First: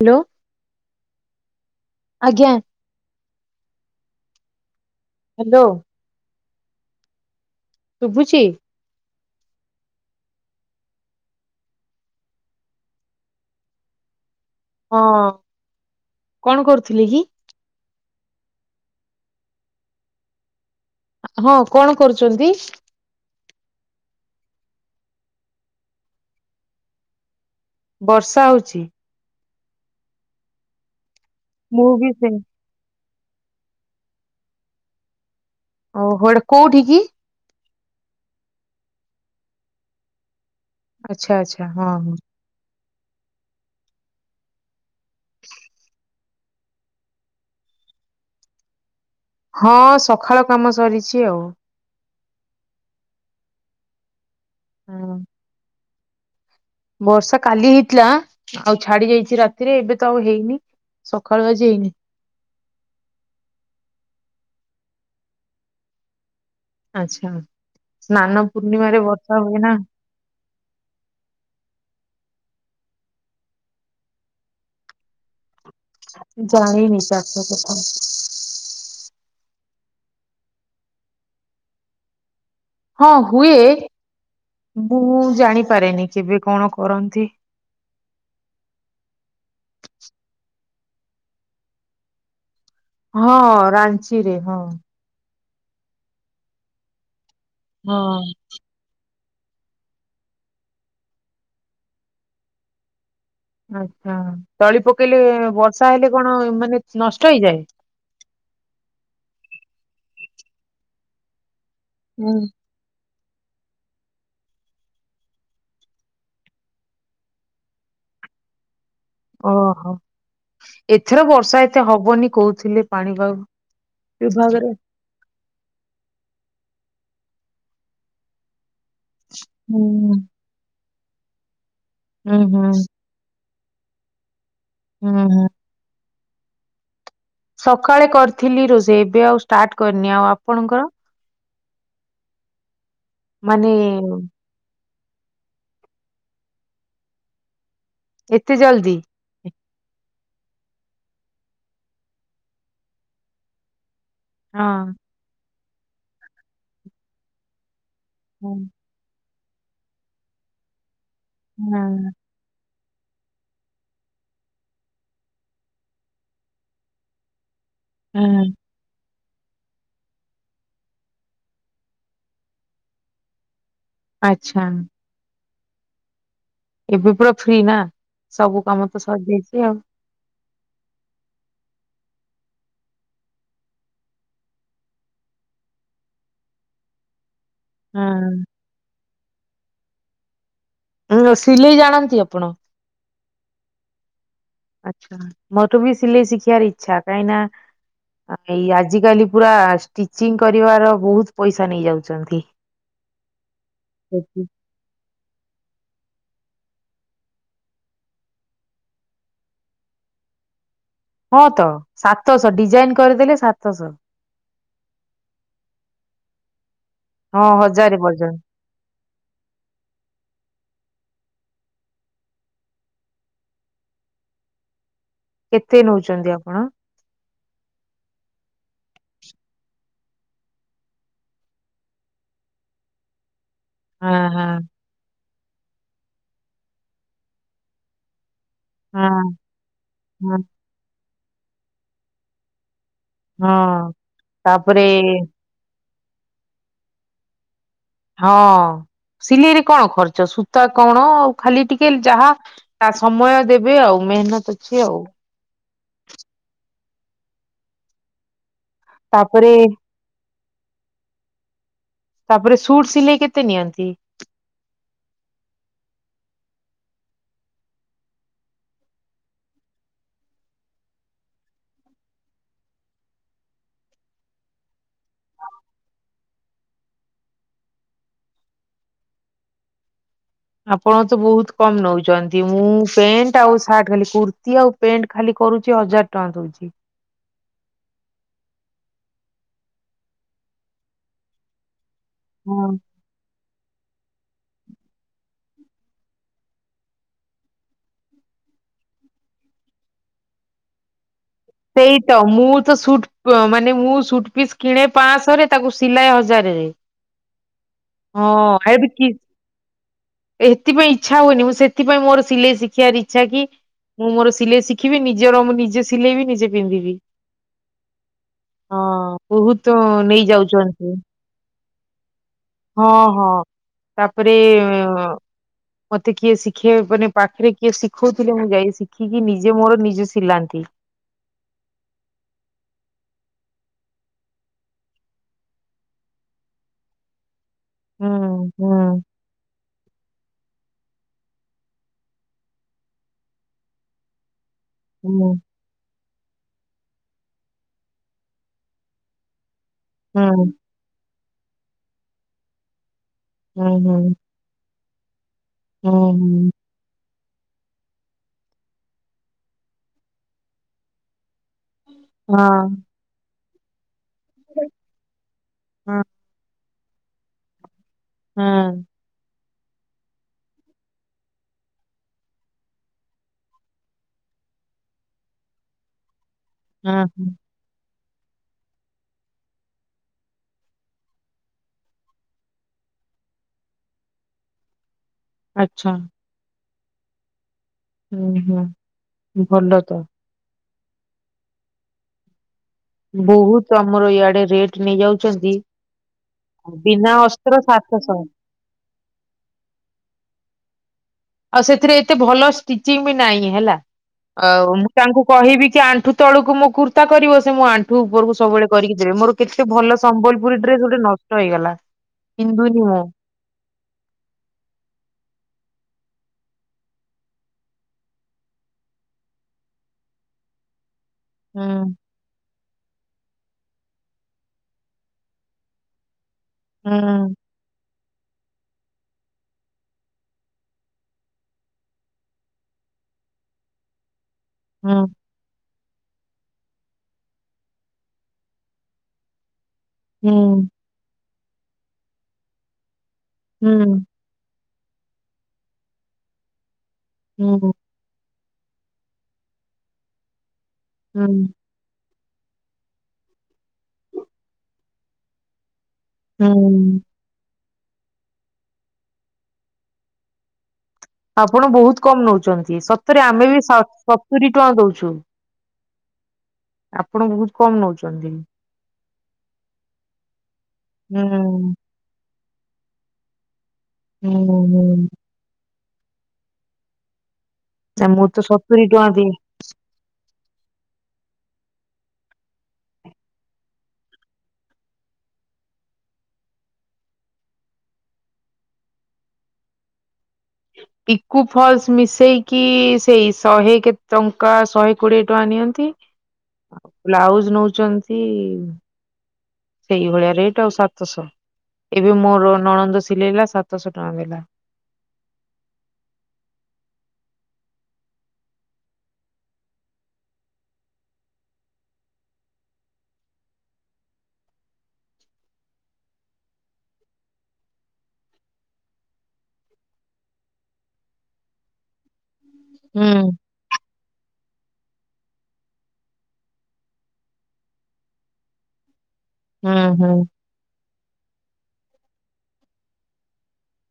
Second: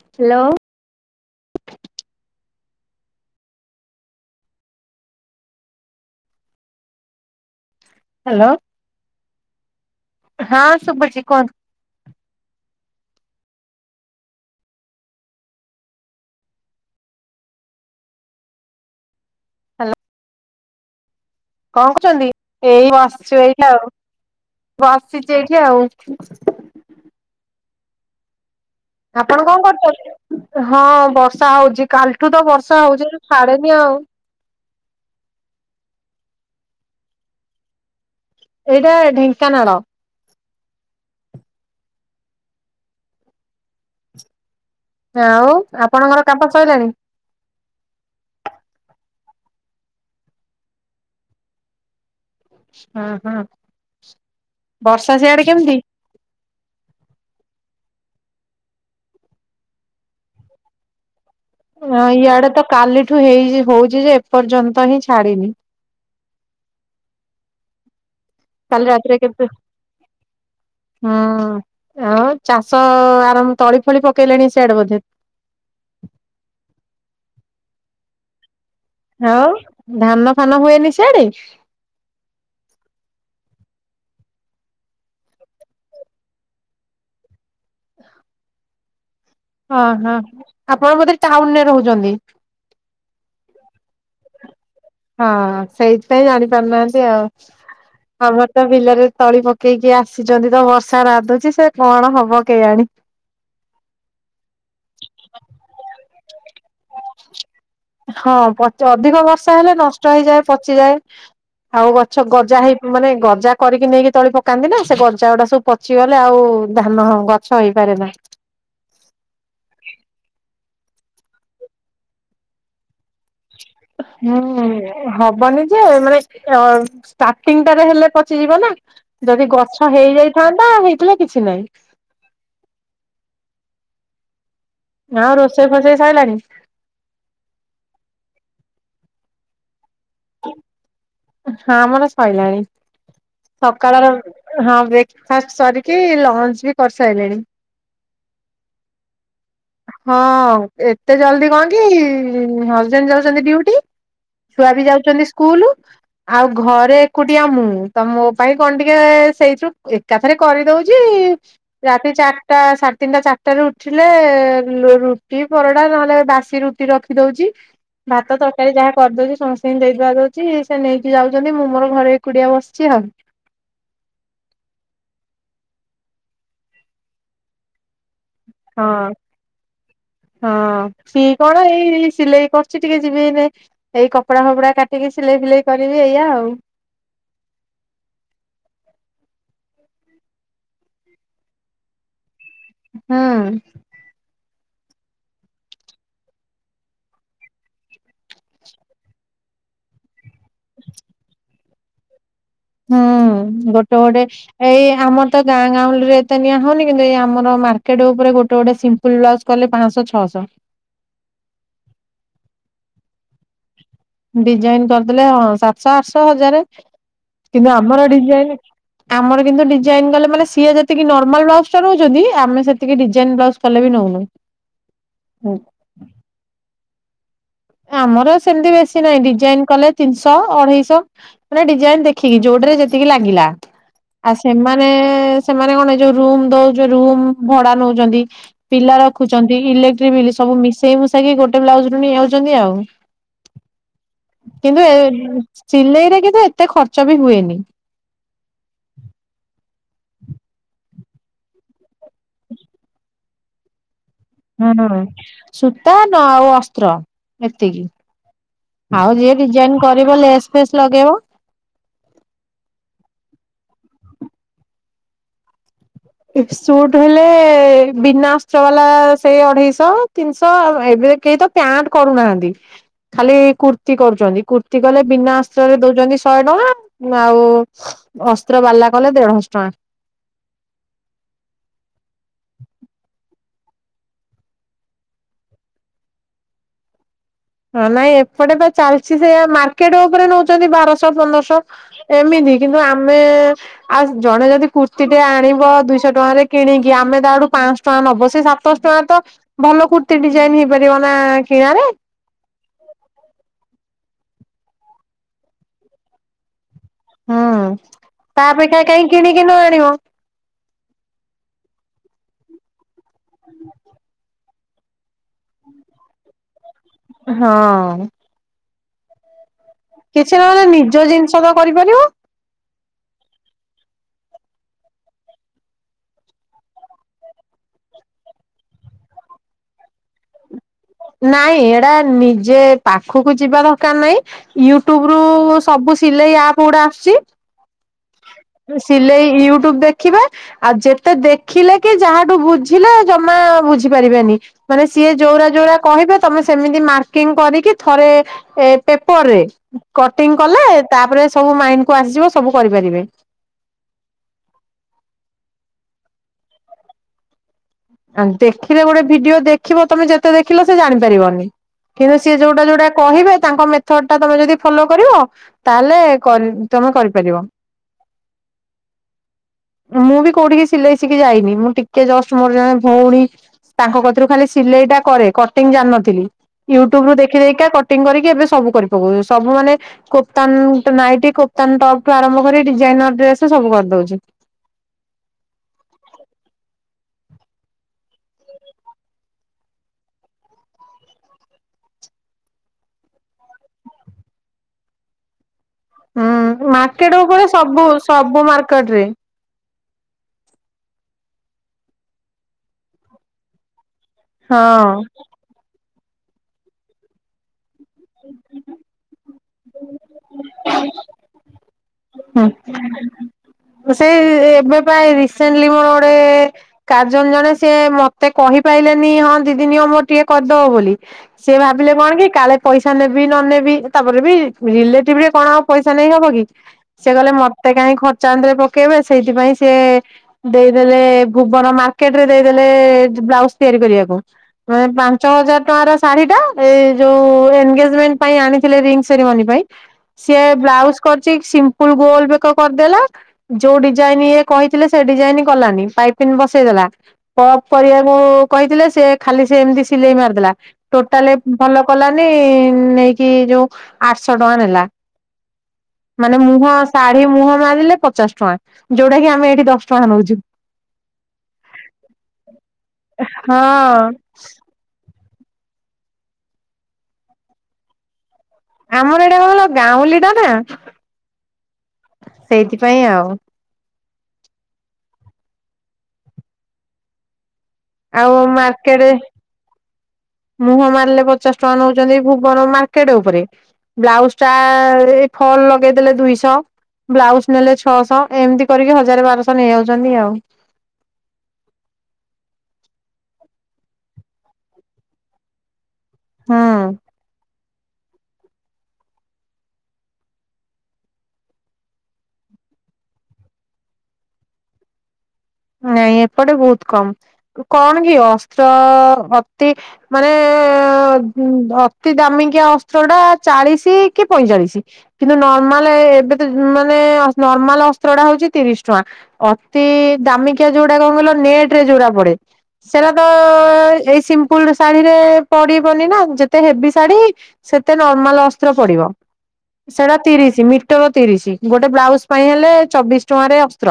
Hello hello. ଆଜ୍ଞା। Hello. ଶୁଭୁଛି hello ହାଁ ଶୁବୁଚି କହନ୍ତୁ? ହଁ କଣ କରୁଥିଲି କି? ହାଲୋ। ହଁ କଣ କରୁଚନ୍ତି କରୁଛନ୍ତି? ଏଇ ବସିଚୁ ଏଇଠି ଆଉ ବସିଚି ଏଇଠି ଆଉ। ବର୍ଷା ହୋଉଚି। ଆପଣ କଣ କରୁଚନ୍ତି ହଁ ବର୍ଷା ହୋଉଚି ମୁଁ ବି ସେ କାଲିଠୁ ତ ବର୍ଷା ସହଜରେ ଛାଡେନି ଆଉ। ଓହୋ ଏଟା କୋଉଠିକି? ଏଇଟା ଢେଙ୍କାନାଳ। ଆଚ୍ଛା ଆଚ୍ଛା ହଁ। ଆଉ ଆପଣଙ୍କର କାମ ସଇଲାଣି? ହଁ ସକାଳ କାମ ସରିଚି ଆଉ। ହଁ ହଁ ହଁ ବର୍ଷା ସିଆଡେ କେମିତି? ବର୍ଷା କାଲି ହେଇଥିଲା ଆଉ ଛାଡି ଯାଇଚି ରାତିରେ ଏବେ ତ ଆଉ ହେଇନି। ସକାଳୁ ଆଜି ହେଇନି। ନା ଆଉ ଇଆଡେ ତ କାଲିଠୁ ହେଇଚି ହୋଉଚି ଯେ ଏପର୍ଯ୍ୟନ୍ତ ହିଁ ଛାଡିନି। ଆଛା ସ୍ନାନ କାଲି ପୂର୍ଣ୍ଣିମାରେ ରାତିରେ ବର୍ଷା କେତେ ହୁଏ ନା ହଁ ଆଉ ଚାଷ ଆରମ୍ଭ ତଳି ଫଳି ପକେଇଲେଣି ସିଆଡେ ବୋଧେ? ଜାଣିିନି ଚାଷ କଥା। ଆଉ ଧାନ ଫାନ ହୁଏନି ସିଆଡେ? ହଁ ହୁଏ ମୁଁ ଜାଣିପାରେନି କେବେ କଣ କରନ୍ତି? ହ ଅହ ଆପଣ ବୋଧେ ଟାଉନରେ ରହୁଚନ୍ତି? ହଁ ରାଞ୍ଚିରେ ହଁ। ହଁ ସେଇଥିପାଇଁ ଜାଣିପାରୁନାହାନ୍ତି ଆଉ ହଁ ପ୍ ତ ବିଲରେ ତଳି ପକେଇକି ଆସିଚନ୍ତି ତ ବର୍ଷା ନାଦୁଚି ସେ କଣ ହବ କେଜାଣି। ୍ଁ ଆଛା ତଳି ପକେଇଲେ ବର୍ଷା ହେଲେ କଣ ମାନେ ନଷ୍ଟ ହେଇଯାଏ? ହଁ ପଚ ଅଧିକ ବର୍ଷା ହେଲେ ନଷ୍ଟ ହେଇଯାଏ ପଚିଯାଏ। ଆଉ ଗଛ ହୁଁ। ଗଜା ହେଇ ମାନେ ଗଜା କରିକି ନେଇକି ତଳି ପକାନ୍ତି ନା ସେ ଗଜା ଗୁଡା ସବୁ ପଚିଗଲେ ଆଉ ଧାନ ଗଛ ହେଇପାରେନା। ଓହୋ ଏଥର ବର୍ଷା ଏତେ ହବନି କହୁଥିଲେ ପାଣି ବାୟୁ ଉଁ ଉଁ ଉଁ। ହବନି ଯେ ମାନେ ଅ ଷ୍ଟାର୍ଟିଂଟାରେ ହେଲେ ପଚିଯିବ ନା। ଯଦି ଗଛ ହୁଁ। ହେଇଯାଇଥାନ୍ତା ହେଇଥିଲେ କିଛି ନାହିଁ। ହୁଁ ହୁଁ। ହୁଁ ଆଉ ହୁଁ ରୋଷେଇ ଫୋସେଇ ସଇଲାଣି? ସକାଳେ କରିଥିଲି ରୋଷେଇ ଏବେ ଆଉ ଷ୍ଟାର୍ଟ କରିନି ଆଉ ଆପଣଙ୍କର? ହଁ ଆମର ସଇଲାଣି ମାନେ ସକାଳର ହଁ ବ୍ରେକଫାଷ୍ଟ ସରିକି ଲଞ୍ଚ ବି କରିସାଇଲେଣି। ଏତେ ଜଲ୍ଦି? ହଁ ଏତେ ଜଲଦି କଣ କି ହଜବେଣ୍ଡ ଯାଉଚନ୍ତି ଡ଼ିଉଟି ଛୁଆ ବି ହଁ। ଯାଉଚନ୍ତି ସ୍କୁଲ ଆଉ ଘରେ ଏକୁଟିଆ ମୁଁ ତ ମୋ ହଁ ପାଇଁ କଣ ଟି ଟେ ସେଇଥିରୁ ଏକାଥରେ କରିଦଉଚି ରାତି ହଁ ଚାର ଟା ସାଢେ ତିନିଟା ଚାରିଟାରେ ଉଠିଲେ ରୁଟି ପରଡା ନହେଲେ ବାସି ରୁଟି ରଖି ଦଉଚି ଭାତ ହଁ ତରକାରୀ ଯାହା କରିଦଉଚି ସମସ୍ତେ ସେ ଦେଇଦୁଆ ଦଉଚି ସେ ନେଇକି ଯାଉଚନ୍ତି ମୁଁ ମୋର ଘରେ ଏକୁଟିଆ ବସଚି ଆଉ। ଆଚ୍ଛା। ଏବେ ପୁରା ଫ୍ରି ନା ସବୁ କାମ ହଁ। ତ ସରିଯାଇଚି ଆଉ। ହଁ ଫ୍ରି କଣ ଏଇ ସିଲେଇ କରୁଚି ଟିକେ ଯିବି ଏନେ ଏଇ କପଡା ଫପଡା କାଟିକି ସିଲେଇ ଫିଲେଇ କରିବି ଏଇଆ ଆଉ। ହୁଁ। ହୁଁ ସିଲେଇ ଜାଣନ୍ତି ଆପଣ? ହୁଁ। ଆଛା ମୁଧୁ ବି ସିଲେଇ ଶିଖିବାର ଇଚ୍ଛା କାଇଁ ନା ଏଇ ଆଜିକାଲି ପୁରା ଷ୍ଟିଚିଂ କରିବାର ବହୁତ ପଇସା ନେଇଯାଉଚନ୍ତି। ହୁଁ ଗୋଟେ ଗୋଟେ ଏଇ ଆମର ତ ଗାଁ ଗାଁଉଲେରେ ଏ ତେ ନିଆଁ ହଉନି କିନ୍ତୁ ଏଇ ଆମର ମାର୍କେଟ ଉପରେ ଗୋଟେ ଗୋଟେ ଫୁଲ୍ ବ୍ଲାଉଜ କଲେ ପାଞ୍ଚଶହ ଛଅଶହ। ହଁ ତ ସାତଶହ ଡିଜାଇନ କରିଦେଲେ ସାତଶହ। ଡିଜାଇନ କରିଦେଲେ ହଁ ସାତଶହ ଆଠଶହ ହଜାର ହଁ କିନ୍ତୁ ହଜାରେ ଆମର ପର୍ଯ୍ୟନ୍ତ ଡିଜାଇନ ଆମର କିନ୍ତୁ ଡିଜାଇନ ଗଲେ ମାନେ ସିଏ ଯେତିକି ନର୍ମାଲ ବ୍ଉଜ ଟା ରହୁଛନ୍ତି ଆମେ ସେତିକି ଡିାଇନ ବ୍ଉଜ ତାଲେ ବି ନଉନ। କେତେ ନଉଚନ୍ତି ଆପଣ? ଆମର ସେମିତି ବେଶୀ ନାହିଁ ଡିଜାଇନ କଲେ ତିନିଶହ ଅଢେଇଶହ ମାନେ ଡିଜାଇନ ଦେଖିକି ଯୋଉଟରେ ଯେତିକି ଲାଗିଲା ହଁ ଆଉ ହଁ ସେମାନେ ସେ ସେମାନେ କଣ ଏ ଯୋଉ ରୁମ ଦଉଚ ରୁମ ଭଡା ନଉଚନ୍ତି। ପିଲା ହଁ ରଖୁଛନ୍ତି ଇଲେକ୍ଟ୍ରିକ ବିଲ୍ ହଁ ସବୁ ମିଶେଇ ମୁସେଇକି ଗୋଟେ ବ୍ଲାଉଜ ରୁ ନେଇଯାଉଚନ୍ତି ଆଉ। ହଁ ତାପରେ କିନ୍ତୁ ଏ ସିଲେଇରେ କିନ୍ତ ଏତେ ଖର୍ଚ୍ଚ ବି ହୁଏନି। ହଁ ସିଲେଇରେ କଣ ଖର୍ଚ ସୂତା କଣ ଆଉ ଖାଲି ଟିକେ ଯାହା ତା ସମୟ ଦେବେ ଆଉ ମେହେନତ ହୁଁ ସୂତା ନ ଆଉ ଅସ୍ତ୍ର ଏତିକି। ଆଉ ଯିଏ ତାପରେ ଡିଜାଇନ କରିବ ଲେସ୍ ଫେସ୍ ଲଗେଇବ। ତାପରେ ସୁଟ୍ ସିଲେଇ କେତେ ନିଅନ୍ତି? ସୁଟ୍ ହେଲେ ବିନାସ୍ର ବାଲା ସେଇ ଅଢେଇଶହ। ତିନିଶ ଏବେ କେହି ତ ପ୍ୟାଣ୍ଟ କରୁନାହାନ୍ତି। ଖାଲି କୁର୍ତ୍ତି କରୁଛନ୍ତି କୁର୍ତ୍ତିୀ କଲେ ବିନା ଆସ୍ତ୍ରୀରେ ଦଉଛନ୍ତି ଶହେ ଟଙ୍କା। ଆଉ ଅସ୍ତ୍ର ବାଲା କଲେ ଦେଢଶ ଟଙ୍କା। ଆପଣ ତ ବହୁତ କମ୍ ନଉଛନ୍ତି ମୁଁ ପ୍ୟାଣ୍ଟ ଆଉ ସାର୍ଟ ଖାଲି କୁର୍ତ୍ତୀ ଆଉ ପେଣ୍ଟ ଖାଲି କରୁଚି ହଜାର ଟଙ୍କା ଦଉଛି। ହଁ ନାଇଁ ଏପଟେ ବା ଚାଲିଛି ସେ ମାର୍କେଟ ଉପରେ ନଉଚନ୍ତି ବାରଶହ ପନ୍ଦରଶହ। ଏମିତି ହଁ। କିନ୍ତୁ ଆମେ ଆଉ ଜଣେ ଯଦି କୁର୍ତ୍ତିୀ ଟେ ଆଣିବ ଦୁଇଶହ ଟଙ୍କାରେ କିଣିକି ଆମେ ତା ଆଠୁ ପାଞ୍ଚହ ଟଙ୍କା ନବ ସେ ସାତଶହ ଟଙ୍କା ତ ଭଲ କୁର୍ତ୍ତୀ ଡିଜାଇନ ହେଇପାରିବ ନା କିଣାରେ। ସେଇ ତ ମୁଁ ତ ସୁଟ ମାନେ ମୁଁ ସୁଟ ପିସ୍ କିଣେ ପାଞ୍ଚଶହରେ ତାକୁ ସିଲାଏ ହଜାରରେ। ହୁଁ ହଁ ତାପେକ୍ଷା ଏବେ କି କାହିଁ କିଣିକି ନ ପିନ୍ଧିବ। ଏଥିପାଇଁ ଇଚ୍ଛା ହୁଏନି ମୁଁ ସେଥିପାଇଁ ମୋର ସିଲେଇ ଶିଖିବ ଇଚ୍ଛା କି ମୁଁ ମୋର ସିଲେଇ ଶିଖିବି ନିଜର ମୁଁ ନିଜେ ସିଲେଇ ବି ନିଜେ ପିନ୍ଧିବି। ହଁ। ହଁ ବହୁତ ନେଇ ଯାଉଛନ୍ତି। [unintelligible] କରିପାରିବୁ? ହଁ ହଁ ତାପରେ ମତେ କିଏ ଶିଖିବା ମାନେ ପାଖରେ କିଏ ଶିଖଉଥିଲେ ମୁଁ ଯାଇ ଶିଖିକି ନିଜେ ମୋର ନିଜେ [unintelligible] ନାଇଁ ଏଇଡା ନିଜେ ପାଖକୁ ଯିବା ଦରକାର ନାଇଁ। ୟୁଟ୍ୟୁବ ରୁ ସବୁ ସିଲେଇ ଆପ ଗୁଡା ଆସୁଛି। ହୁଁ ହୁଁ ସିଲେଇ ୟୁଟ୍ୟୁବ ଦେଖିବା। ଆଉ ଯେତେ ଦେଖିଲେ କି ଯାହାଠୁ ବୁଝିଲେ ଜମା ବୁଝି ପାରିବେନାହିଁ। ମାନେ ସିଏ ହୁଁ ଯୋରା ଯୋରା କହିବ ତମେ ସେମିତି ମାର୍କିଂ କରିକି ଥରେ ଏ ପେପର ରେ ହୁଁ କଟିଂ କଲେ ତାପରେ ସବୁ ମାଇଣ୍ଡ କୁ ଆସିଯିବ ସବୁ କରିପାରିବେ। ହୁଁ ହୁଁ। ହୁଁ ହୁଁ। ଆ ଦେଖିଲେ ଗୋଟେ ଭିଡିଓ ଦେଖିବ ତମେ ଯେତେ ଦେଖିଲ ସେ ଜାଣିପାରିବନି। କିନ୍ତୁ ସିଏ ହଁ ଯୋଉଟା ଯୋଉଟା କହିବେ ତାଙ୍କ ମେଥଡ ଟା ତମେ ଯଦି ଫଲୋ କରିବ ତାହେଲେ ହଁ ତମେ କରିପାରିବ। ହଁ। ମୁଁ ବି କୋଉଠିକି ସିଲେଇ ସିିକି ଯାଇନି ମୁଁ ଟିକେ ଜଷ୍ଟ ମୋର ଜଣେ ଭଉଣୀ ତାଙ୍କ କତିରୁ ଖାଲି ସିଲେଇ ଟା କରେ କଟିଂ ଜାଣିନଥିଲି। ୟୁଟ୍ୟୁବ ରୁ ହଁ ଦେଖିଦେଇକା କଟିଂ କରିକି ଏବେ ସବୁ କରି ପକଉଛ ସବୁ ମାନେ କୋପ୍ତାନ ନାଇଟି କୋପ୍ତାନ ଟପ୍ ଟୁ ଆରମ୍ଭ କରି ଡିଜାଇନର ଡ୍ରେସ ସବୁ କରିଦଉଛି। ଆଛା। ହୁଁ ହୁଁ ଭଲ ତ। ବହୁତ ଆମର ଇଆଡେ ରେଟ ନେଇଯାଉଛନ୍ତି। ହୁଁ ମାର୍କେଟ ବିନା ଉପରେ ଅସ୍ତ୍ର ସବୁ ସାତଶହ। ସବୁ ମାର୍କେଟ ରେ ଆଉ ସେଥିରେ ଏତେ ଭଲ ସ୍ତିଚିଙ୍ଗି ବି ନାହିଁ ହେଲା ଆ ମୁଁ ତାଙ୍କୁ କହିବି କି ଆଣ୍ଠୁ ତଳକୁ ମୋ କୁର୍ତ୍ତା କରିବ ସେ ମୁଁ ଆଣ୍ଠୁ ଉପରକୁ ସବୁବେଳେ କରିକି ଦେବେ ମୋର। କେତେ ଭଲ ସମ୍ବଲପୁରୀ ଡ୍ରେସ ଗୋଟେ ନଷ୍ଟ ହେଇଗଲା। ହଁ ପିନ୍ଧୁନି ମୁଁ। ସେଇ ଏବେ ପାଇଁ ରିସେଣ୍ଟଲି ମୋର ଗୋଟେ କାଜନ ଜଣେ ସି ମତେ କହିପାରଲେନି ହଁ ଦିଦିନଅ ମୋର ଟିକେ କରିଦବ ବୋଲି ସିଏ ଭାବିଲେ କଣ କି କାଳେ ପଇସା ନେବି ନ ନେବି ତାପରେ ବି ରିଲେଟିଭ ରେ କଣ ପଇସା ନେଇ ହବ କି ସେ କଲେ ମ ମତେ କାହିଁ ଖର୍ଚା ଆଧରେ ପକେଇବେ ସେଇଥିପାଇଁ ସିଏ ଦେଇଦେଲେ ଭୁବନ ମାର୍କେଟ ରେ ଦେଇଦେଲେ ବ୍ଲାଉଜ ତିଆରି କରିବାକୁ ମାନେ ହୁଁ ଛଅ ହଜାର ଟଙ୍କ ର ଶାଢୀ ଟା ଏଇ ଯୋଉ ଏନଗେଜମେଣ୍ଟ ପାଇଁ ଆଣିଥିଲେ ରିଙ୍ଗ ସେରିମନି ପାଇଁ ସିଏ ବ୍ଲାଉଜ କରିଛି ସିମ୍ପଲ ଗୋଲ ବେକ କରିଦେଲା ଯୋଉ ହୁଁ ହୁଁ ଡିଜାଇନ ଇ କହିଥିଲେ ସେ ଡିଜାଇନି କଲାନି ପାଇପିନ୍ ବସେଇଦେଲା ପପ ହୁଁ କରିବାକୁ କହିଥିଲେ ସିଏ ଖାଲି ସିଏ ଏମିତି ସିଲେଇ ମାରଦେଲା ହୁଁ ଟୋଟାଲେ ଭଲ କଲାନି ନେଇକି ଯୋଉ ଆଠଶହ ଟଙ୍କା ନେଲା। ମାନେ ମୁହଁ ହୁଁ ଶାଢୀ ମୁହଁ ମାରିଲେ ପଚାଶ ଟଙ୍କା ଯୋଉଟା କି ଆମେ ଏଇଠି ଦଶ ଟଙ୍କା ନଉଛୁ। ଆପଣ ବହୁତ କମ ନଉଛନ୍ତି ସତରେ ଆମେ ବି ସ ହଁ ସତୁରୀ ଟଙ୍କା ଦଉଛୁ। ଆପଣ ବହୁତ କମ ନଉଛନ୍ତି। ଆମର ଏଇଟା କଣ କହିଲ ଗାଉଁଲି ଟା ନା ହୁଁ। ସେଇଥିପାଇଁ ଆଉ ହୁଁ ହୁଁ। ନା ମୁଁ ଆଉ ତ ସତୁରି ଟଙ୍କା ମାର୍କେଟେ ଦିଏ ମୁହଁ ମାରିଲେ ପଚାଶ ଟଙ୍କା ନଉଛନ୍ତି ଭୁବନ ମାର୍କେଟ ଉପରେ ବ୍ଲାଉଜଟା ଏଇ ଫଲ ଲଗେଇଦେଲେ ଦୁଇଶହ ବ୍ଲାଉଜ ନେଲେ ଛଅଶହ ଏମିତି କରିକି ହଜାର ବାରଶହ ନେଇଯାଉଛନ୍ତି ଆଉ। ପିକୁ ଫଲ୍ସ ମିଶେଇକି ସେଇ ଶହେ କେତେ ଟଙ୍କା ଶହେ କୋଡ଼ିଏ ଟଙ୍କା ନିଅନ୍ତି ହୁଁ। ଆଉ ବ୍ଲାଉଜ ନଉଛନ୍ତି ସେଇଭଳିଆ ରେଟ ଆଉ ସାତଶହ ଏବେ ମୋର ନଣନ୍ଦ ସିଲେଇଲା ସାତଶହ ଟଙ୍କା ନେଲା। ନାଇଁ ଏପଟେ ବହୁତ କମ କଣ କି ଅସ୍ତ୍ର ଅତି ମାନେ ଉଁ ଅତି ଦାମିକିଆ ଅସ୍ତ୍ର ଟା ଚାଳିଶ କି ପଇଁଚାଳିଶି କିନ୍ତୁ ନର୍ମାଲେ ଏବେ ତ ମାନେ ନର୍ମାଲ ଅସ୍ତ୍ର ଟା ହଉଛି ତିରିଶ ଟଙ୍କା। ଅତି ଦାମିକିଆ ଯୋଉଡା କଣ କହିଲ ନେଟରେ ଯୋଉଡା ପଡେ ସେଟା ତ ହୁଁ ଏଇ ସିମ୍ ଫୁଲ ଶାଢୀରେ ପଡିବନି ନା ଯେତେ ହେଭି ଶାଢୀ ସେତେ ନର୍ମାଲ ଅସ୍ତ୍ର ପଡିବ। ହୁଁ ହୁଁ ସେଟା ତିରିଶି ମିଟର ତିରିଶି ଗୋଟେ ବ୍ଲାଉଜ ପାଇଁ ହେଲେ ଚବିଶ ଟଙ୍କାରେ ଅସ୍ତ୍ର।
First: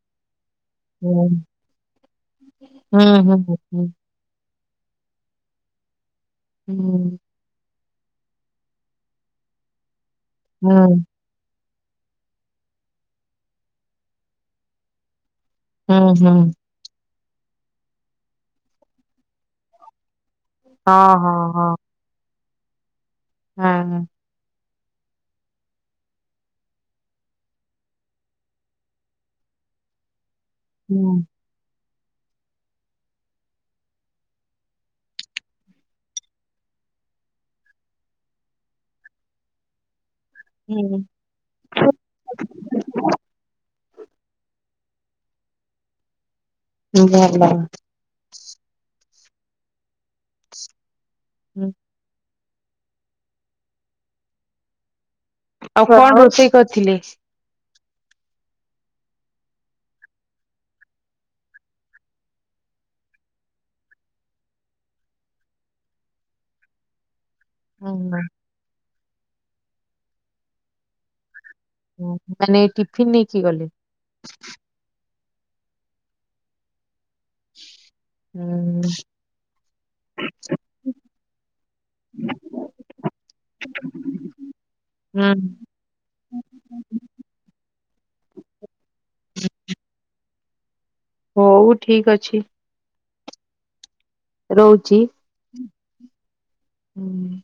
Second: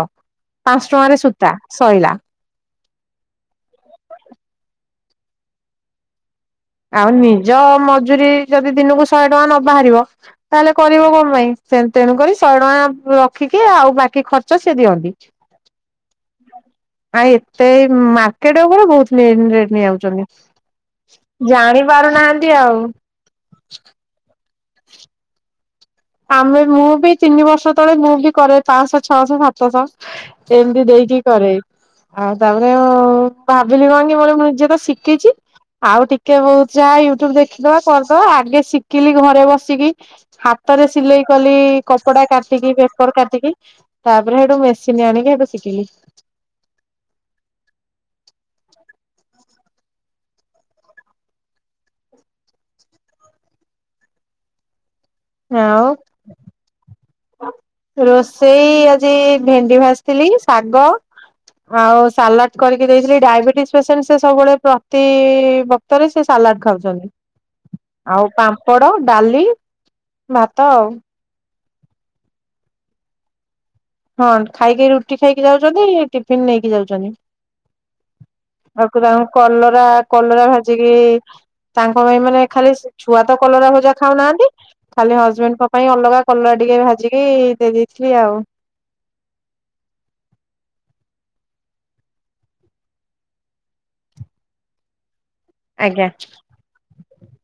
ଟଙ୍କା ରେ ସୂତା ଶଇଲା। ହୁଁ ହୁଁ ହୁଁ ହୁଁ। ଆଉ ନିଜ ମଜୁୁରୀ ଯଦି ଦିନକୁ ଶହେ ଟଙ୍କା ନ ବାହାରିବ ତାହେଲେ କରିବ କଣ ପାଇଁ? ସେ ତେଣୁକରି ଶହେ ଟଙ୍କା ରଖିକି ଆଉ ବାକି ଖର୍ଚ୍ଚ ସିଏ ଦିଅନ୍ତି। ହୁଁ ହୁଁ। ଆ ଏତେ ଏଇ ମାର୍କେଟ ଉପରେ ବହୁତ ଲେଟ୍ ରେଟ ନେଇଯାଉଛନ୍ତି। ହଁ। ହଁ, ଜାଣି ପାରୁନାହାନ୍ତି ଆଉ। ହଁ ହଁ। ଆମେ ମୁଁ ବି ତିନି ବର୍ଷ ତଳେ ମୁଁ ବି କରେ ପାଞ୍ଚଶହ ଛଅଶହ ସା ସାତଶ ଏମିତି ହୁଁ, ଦେଇକି କରେ। ଆଉ ତାପରେ ଉଁ ଭାବିଲି କଣ କି [unintelligible] ମୁଁ ନିଜେ ତ ଶିକିଛି ଆଉ ଟିକେ ବହୁତ ଯାହା ୟୁଟ୍ୟୁବ ଦେଖିଦବା କରିଦବା ଆଗେ ଶିଖିଲି ଘରେ ବସିକି ହାତରେ ହୁଁ, ସିଲେଇ କଲି କ କପଡା କାଟିକି ପେପର କାଟିକି ତାପରେ ହେଇଠୁ ମେସିନ୍ ଆଣିକି ଏବେ ଶିକିଲି। ଭଲ। ହୁଁ। ଆଉ କଣ ରୋଷେଇ କରିଥିଲେ? ରୋଷେଇ ଆଜି ଭେଣ୍ଡି ଭାଜିଥିଲି ଶାଗ ଆଉ ସାଲାଡ କରିକି ଦେଇଥିଲି ଡାଇବେଟିସ୍ ପେସେଣ୍ଟ ସେ ସବୁବେଳେ ପ୍ରତି ବ କ୍ତରେ ସିଏ ସାଲାଡ ଖାଉଛନ୍ତି। ହୁଁ, ଆଉ ପାମ୍ପଡ଼, ଡାଲି ଭାତ ଆଉ। ମାନେ ଟିଫିନ୍ ନେଇକି ଗଲେ। ହଁ ଖାଇକି ରୁଟି ଖାଇକି ଯାଉଚନ୍ତି ଟିଫିନ ନେଇକି ଯାଉଚନ୍ତି। ହୁଁ, ଆକୁ ରା କଲରା କଲରା ଭାଜିକି ତାଙ୍କ ପାଇଁ ମାନେ ଖାଲି ଛୁଆ ତ କଲରା ଭଜା ଖାଉନାହାନ୍ତି। ଖାଲି ହୁଁ, ହଜବେଣ୍ଡ ପାଇଁ ଅଲଗା କଲରା ଟିକେ ଭାଜିକି ଦେଇ ଦେଇେଇଥିଲି ଆଉ। ହଉ ଠିକ୍ ଅଛି। ରହୁଚି। ଆଜ୍ଞା। ହୁଁ।